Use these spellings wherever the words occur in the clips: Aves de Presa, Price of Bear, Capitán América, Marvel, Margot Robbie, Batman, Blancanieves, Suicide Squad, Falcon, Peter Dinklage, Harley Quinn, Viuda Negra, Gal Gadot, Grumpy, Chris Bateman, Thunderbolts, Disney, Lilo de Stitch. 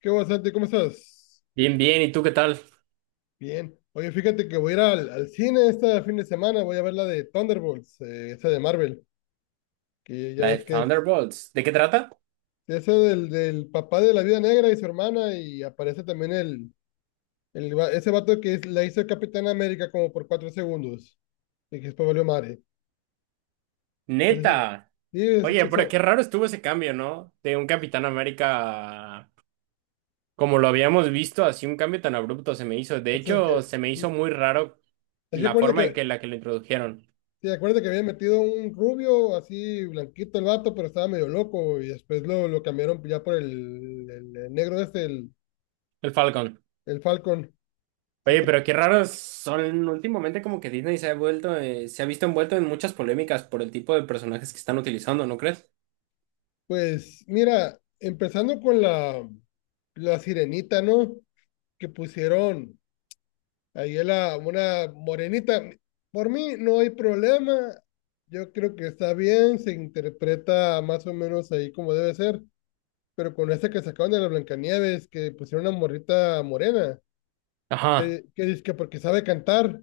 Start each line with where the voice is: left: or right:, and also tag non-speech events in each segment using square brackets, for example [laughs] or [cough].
left: ¿Qué onda, Santi? ¿Cómo estás?
right: Bien, bien, ¿y tú qué tal?
left: Bien. Oye, fíjate que voy a ir al cine este fin de semana, voy a ver la de Thunderbolts, esa de Marvel, que ya
right: La de
left: ves que es
right: Thunderbolts. ¿De qué trata?
left: esa del papá de la Viuda Negra y su hermana, y aparece también ese vato que la hizo Capitán América como por 4 segundos, y que después valió madre. Es decir,
right: Neta.
left: sí,
right: Oye, pero qué raro estuvo ese cambio, ¿no? De un Capitán América, a como lo habíamos visto, así un cambio tan abrupto se me hizo.
left: o
right: De
left: sea,
right: hecho, se me hizo muy raro
left: es que
right: la
left: acuérdate
right: forma en
left: que
right: que la que lo introdujeron,
left: Sí, acuérdate que habían metido un rubio, así blanquito el vato, pero estaba medio loco y después lo cambiaron ya por el negro este,
right: el Falcon.
left: el Falcon. Sí,
right: Oye,
left: t-
right: pero qué raro son últimamente como que Disney se ha vuelto, se ha visto envuelto en muchas polémicas por el tipo de personajes que están utilizando, ¿no crees?
left: Pues mira, empezando con la sirenita, ¿no? Que pusieron ahí a la, una morenita. Por mí no hay problema, yo creo que está bien, se interpreta más o menos ahí como debe ser, pero con esta que sacaron de la Blancanieves, que pusieron una morrita morena,
right: Ajá,
left: que dice que porque sabe cantar.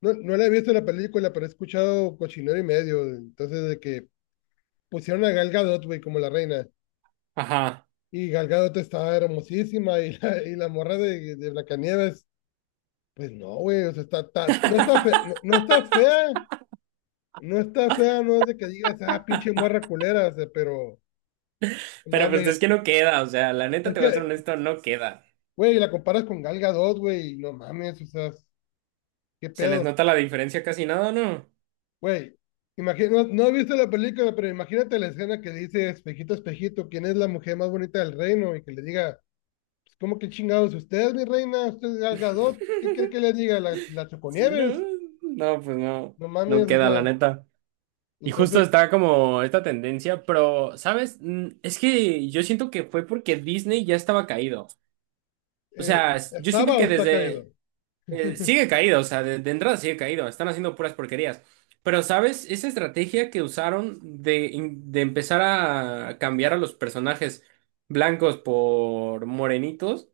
left: No, no la he visto la película, pero he escuchado cochinero y medio. Entonces, de que pusieron a Gal Gadot, güey, como la reina.
right: ajá.
left: Y Gal Gadot está hermosísima y la morra de Blancanieves, pues no, güey, o sea, no está fea, no, no está fea, no está fea, no es de que digas, ah, pinche morra culera, o sea, pero
right: Pero pues
left: mames,
right: es que no queda, o sea, la neta
left: es
right: te voy a ser
left: que,
right: honesto, no queda.
left: güey, la comparas con Gal Gadot, güey, y no mames, o sea, qué
right: Se les
left: pedo.
right: nota la diferencia casi nada, ¿no?
left: Güey, imagina, no, no he visto la película, pero imagínate la escena que dice espejito, espejito, ¿quién es la mujer más bonita del reino? Y que le diga, pues, ¿cómo que chingados? ¿Usted es mi reina? ¿Usted es Gal Gadot? ¿Qué quiere que le diga? ¿La
right: Sí, no,
left: Choconieves?
right: no, pues no,
left: No
right: no
left: mames, o
right: queda, la
left: sea,
right: neta. Y justo
left: entonces,
right: está como esta tendencia, pero, ¿sabes? Es que yo siento que fue porque Disney ya estaba caído. O sea, yo siento
left: ¿estaba o
right: que
left: está caído?
right: desde...
left: [laughs]
right: sigue caído, o sea, de entrada sigue caído, están haciendo puras porquerías. Pero, ¿sabes? Esa estrategia que usaron de empezar a cambiar a los personajes blancos por morenitos.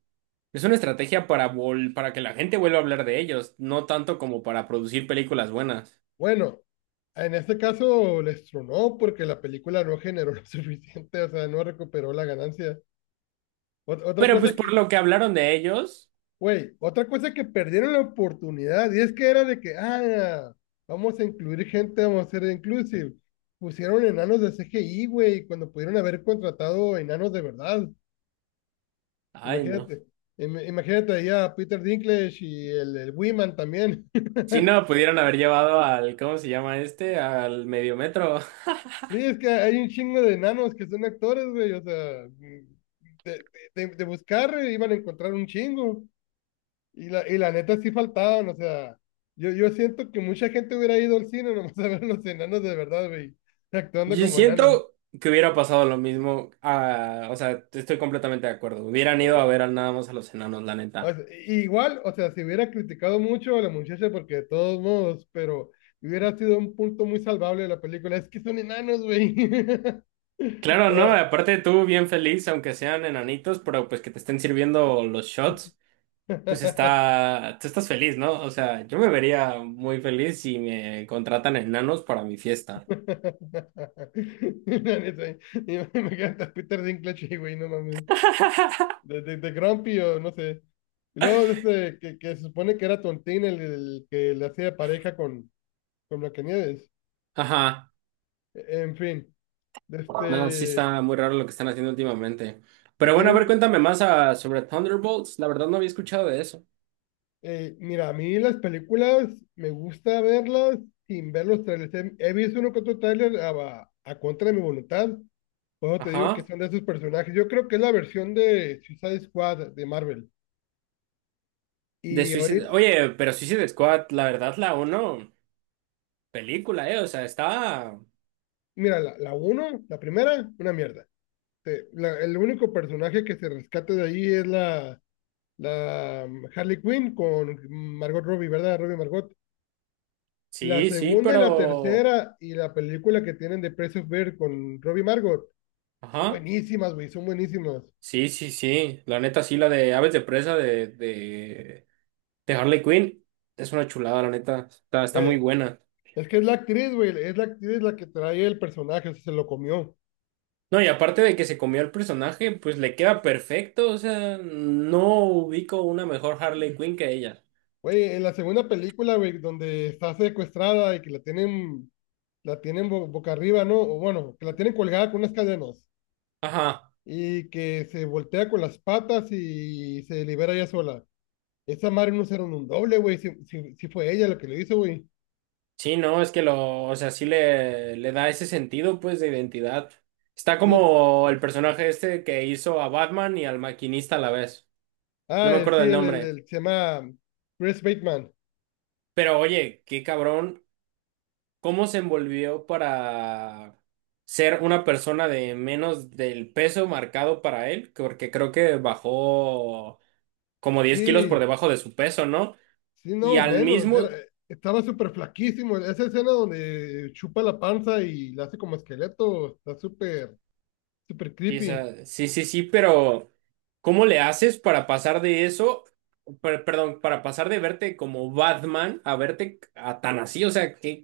right: Es una estrategia para, para que la gente vuelva a hablar de ellos, no tanto como para producir películas buenas.
left: Bueno, en este caso les tronó porque la película no generó lo [laughs] suficiente, o sea, no recuperó la ganancia. Ot- Otra
right: Pero
left: cosa
right: pues
left: que
right: por lo que hablaron de ellos,
left: Güey, otra cosa que perdieron la oportunidad, y es que era de que, ah, vamos a incluir gente, vamos a ser inclusive. Pusieron enanos de CGI, güey, cuando pudieron haber contratado enanos de verdad.
right: ay no.
left: Imagínate, imagínate ahí a Peter Dinklage y el Wiman también. [laughs]
right: Si no, pudieron haber llevado al, ¿cómo se llama este? Al medio metro.
left: Sí, es que hay un chingo de enanos que son actores, güey, o sea, de, de buscar, iban a encontrar un chingo. Y la neta sí faltaban, o sea, yo siento que mucha gente hubiera ido al cine [laughs] nomás a ver los enanos de verdad, güey,
right: [laughs]
left: actuando
right: Yo
left: como enanos.
right: siento que hubiera pasado lo mismo. Ah, o sea, estoy completamente de acuerdo. Hubieran
left: O
right: ido a
left: sea,
right: ver al nada más a los enanos, la
left: o
right: neta.
left: sea, igual, o sea, se hubiera criticado mucho a la muchacha porque de todos modos, pero hubiera sido un punto muy salvable de la película. Es que son enanos, güey. [laughs]
right: Claro, no,
left: Ah.
right: aparte tú bien feliz, aunque sean enanitos, pero pues que te estén sirviendo los shots. Pues
left: [laughs]
right: está, tú estás feliz, ¿no? O sea, yo me vería muy feliz si me contratan enanos para mi fiesta.
left: No, ni sé. Y me encanta Peter Dinklage, güey, no mames.
right: [laughs]
left: De Grumpy o no sé. Y luego este, que se supone que era Tontín el que le hacía pareja con Blancanieves.
right: Ajá,
left: En fin,
right: no, sí
left: este,
right: está muy raro lo que están haciendo últimamente. Pero bueno, a ver,
left: hicieron,
right: cuéntame más sobre Thunderbolts. La verdad no había escuchado de eso.
left: mira, a mí las películas me gusta verlas sin ver los trailers. He visto uno que otro trailer a contra de mi voluntad. Por eso te digo que
right: Ajá,
left: son de esos personajes. Yo creo que es la versión de Suicide Squad de Marvel.
right: de
left: Y
right: Suicide.
left: ahorita,
right: Oye, pero Suicide Squad, la verdad, la uno película, ¿eh? O sea, está.
left: mira, la primera, una mierda. Este, el único personaje que se rescata de ahí es la Harley Quinn con Margot Robbie, ¿verdad? Robbie Margot. La
right: Sí, sí,
left: segunda y la
right: pero.
left: tercera y la película que tienen de Price of Bear con Robbie Margot son
right: Ajá,
left: buenísimas, güey, son buenísimas.
right: sí, sí, sí. La neta, sí, la de Aves de Presa de Harley Quinn es una chulada, la neta. Está, está muy
left: Eh,
right: buena.
left: es que es la actriz, güey, es la actriz la que trae el personaje, o sea, se lo comió.
right: No, y aparte de que se comió el personaje, pues le queda perfecto. O sea, no ubico una mejor Harley Quinn que ella.
left: Güey, en la segunda película, güey, donde está secuestrada y que la tienen boca arriba, ¿no? O bueno, que la tienen colgada con unas cadenas,
right: Ajá.
left: y que se voltea con las patas y se libera ella sola. Esa madre no hicieron un doble, güey. Si fue ella la que lo hizo, güey.
right: Sí, no, es que lo, o sea, sí le da ese sentido, pues, de identidad. Está
left: Sí.
right: como el personaje este que hizo a Batman y al maquinista a la vez. No
left: Ah,
right: me
left: el,
right: acuerdo
left: sí,
right: del nombre.
left: el- se llama Chris Bateman.
right: Pero oye, qué cabrón. ¿Cómo se envolvió para ser una persona de menos del peso marcado para él? Porque creo que bajó como 10 kilos por
left: Sí,
right: debajo de su peso, ¿no?
left: sí,
right: Y
left: no,
right: al
left: menos. Era,
right: mismo,
left: estaba súper flaquísimo. Esa escena donde chupa la panza y la hace como esqueleto está súper, súper
right: sí, o
left: creepy.
right: sea, sí, sí, sí, pero ¿cómo le haces para pasar de eso, perdón, para pasar de verte como Batman a verte a tan así? O sea, qué,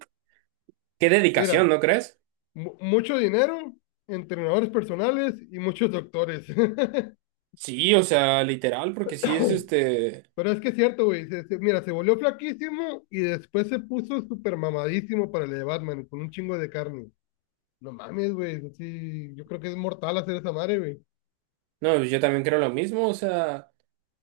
right: qué
left: Mira,
right: dedicación, ¿no crees?
left: mucho dinero, entrenadores personales y muchos doctores. [coughs]
right: Sí, o sea, literal, porque sí es
left: [laughs]
right: este.
left: Pero es que es cierto, güey. Mira, se volvió flaquísimo y después se puso súper mamadísimo para el de Batman, con un chingo de carne. No mames, güey. Sí, yo creo que es mortal hacer esa madre, güey.
right: No, yo también creo lo mismo, o sea,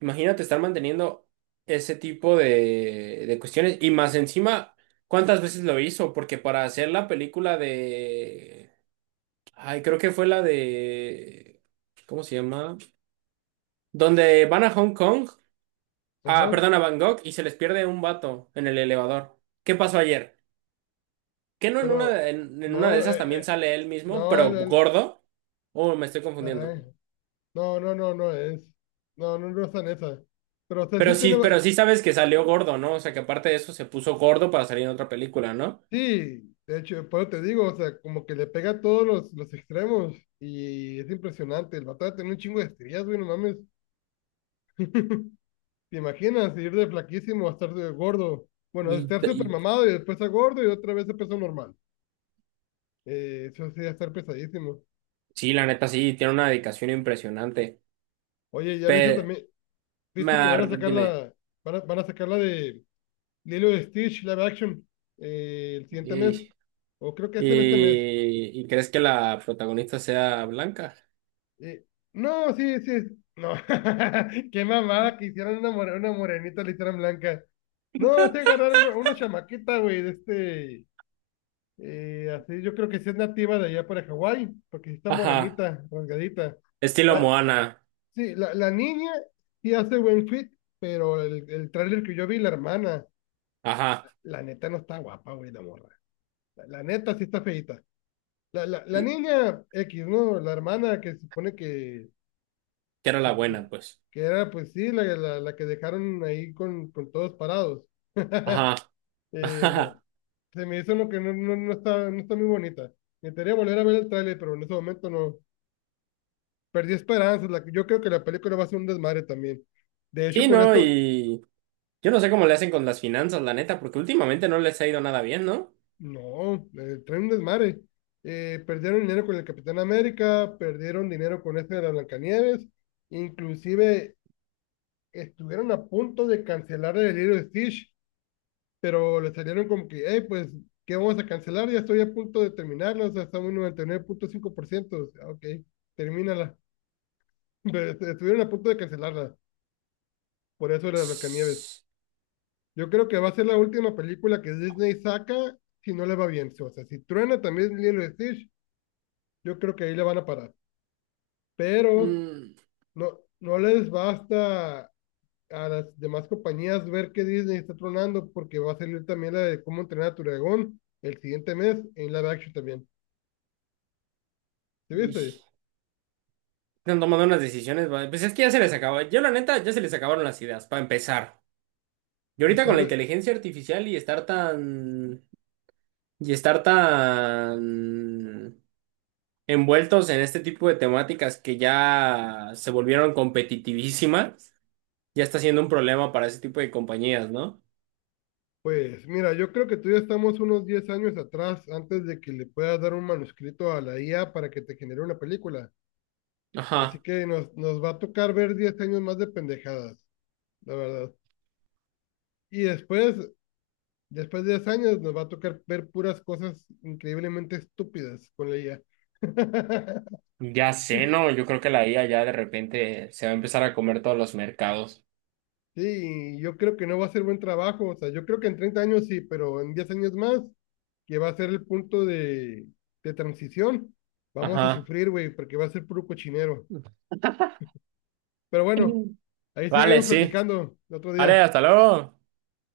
right: imagínate estar manteniendo ese tipo de cuestiones y más encima, ¿cuántas veces lo hizo? Porque para hacer la película de... Ay, creo que fue la de... ¿Cómo se llama? Donde van a Hong Kong, ah,
left: Ajá.
right: perdón, a Bangkok y se les pierde un vato en el elevador. ¿Qué pasó ayer? ¿Que no en una
left: Pero,
right: de, en una de
left: no,
right: esas también sale él mismo,
left: no,
right: pero gordo? ¿O me estoy confundiendo?
left: caray. No, no, no, no es. No, no, no es tan esa. Pero, o sea, sí tiene.
right: Pero sí sabes que salió gordo, ¿no? O sea, que aparte de eso se puso gordo para salir en otra película, ¿no?
left: Sí, de hecho, por eso te digo, o sea, como que le pega a todos los extremos. Y es impresionante. El vato tiene un chingo de estrías, güey, no mames. ¿Te imaginas ir de flaquísimo a estar de gordo? Bueno, de
right: Y,
left: estar súper
right: y-
left: mamado y después a gordo y otra vez a peso normal. Eso sí, va a estar pesadísimo.
right: sí, la neta, sí, tiene una dedicación impresionante.
left: Oye, ya viste
right: Pero,
left: también, viste que van a sacar
right: dime,
left: la, van a sacar la de Lilo de Stitch live action, el siguiente mes,
right: y,
left: o creo que es en este mes.
right: ¿y crees que la protagonista sea blanca?
left: Eh, no, sí, sí, no. [laughs] Qué mamada que hicieron una, una morenita, la hicieron blanca. No, se agarraron una chamaquita, güey, de este. Así, yo creo que sí es nativa de allá para Hawái, porque sí está
right: Ajá,
left: morenita, rasgadita.
right: estilo
left: La,
right: Moana,
left: sí, la niña sí hace buen fit, pero el tráiler que yo vi, la hermana,
right: ajá,
left: la neta no está guapa, güey, la morra. La neta sí está feita.
right: que
left: La niña X, ¿no? La hermana que se supone
right: era la buena, pues.
left: que era, pues sí, la que dejaron ahí con todos parados.
right: Ajá,
left: [laughs]
right: [laughs]
left: No,
right: ajá.
left: se me hizo lo que no está, no está muy bonita. Me gustaría volver a ver el tráiler, pero en ese momento no. Perdí esperanzas. La, yo creo que la película va a ser un desmadre también. De hecho,
right: Sí,
left: con
right: ¿no?
left: esto,
right: Y yo no sé cómo le hacen con las finanzas, la neta, porque últimamente no les ha ido nada bien, ¿no?
left: no, traen un desmadre. Perdieron dinero con el Capitán América, perdieron dinero con este de la Blancanieves, inclusive estuvieron a punto de cancelar el libro de Stitch, pero le salieron como que, hey, pues, ¿qué vamos a cancelar? Ya estoy a punto de terminarla, o sea, estamos en 99,5%, o sea, ok, termínala. [laughs] Pero estuvieron a punto de cancelarla, por eso era de Blancanieves. Yo creo que va a ser la última película que Disney saca si no le va bien. O sea, si truena también Lilo y Stitch, yo creo que ahí le van a parar. Pero
right: Mm,
left: no, no les basta a las demás compañías ver que Disney está tronando porque va a salir también la de cómo entrenar a tu dragón el siguiente mes en live action también. ¿Sí
right: ij.
left: viste?
right: Están tomando unas decisiones, pues es que ya se les acabó. Yo, la neta, ya se les acabaron las ideas, para empezar. Y
left: Y
right: ahorita con
left: están,
right: la
left: re-
right: inteligencia artificial y estar tan. Y estar tan envueltos en este tipo de temáticas que ya se volvieron competitivísimas, ya está siendo un problema para ese tipo de compañías, ¿no?
left: pues mira, yo creo que tú ya estamos unos 10 años atrás antes de que le puedas dar un manuscrito a la IA para que te genere una película. Así
right: Ajá.
left: que nos va a tocar ver 10 años más de pendejadas, la verdad. Y después, después de 10 años, nos va a tocar ver puras cosas increíblemente estúpidas con la IA. [laughs]
right: Ya sé, ¿no? Yo creo que la IA ya de repente se va a empezar a comer todos los mercados.
left: Sí, yo creo que no va a ser buen trabajo. O sea, yo creo que en 30 años sí, pero en 10 años más, que va a ser el punto de transición, vamos a
right: Ajá.
left: sufrir, güey, porque va a ser puro cochinero. Pero bueno, ahí
right: Vale,
left: seguimos
right: sí.
left: platicando el otro
right: Vale,
left: día.
right: hasta luego.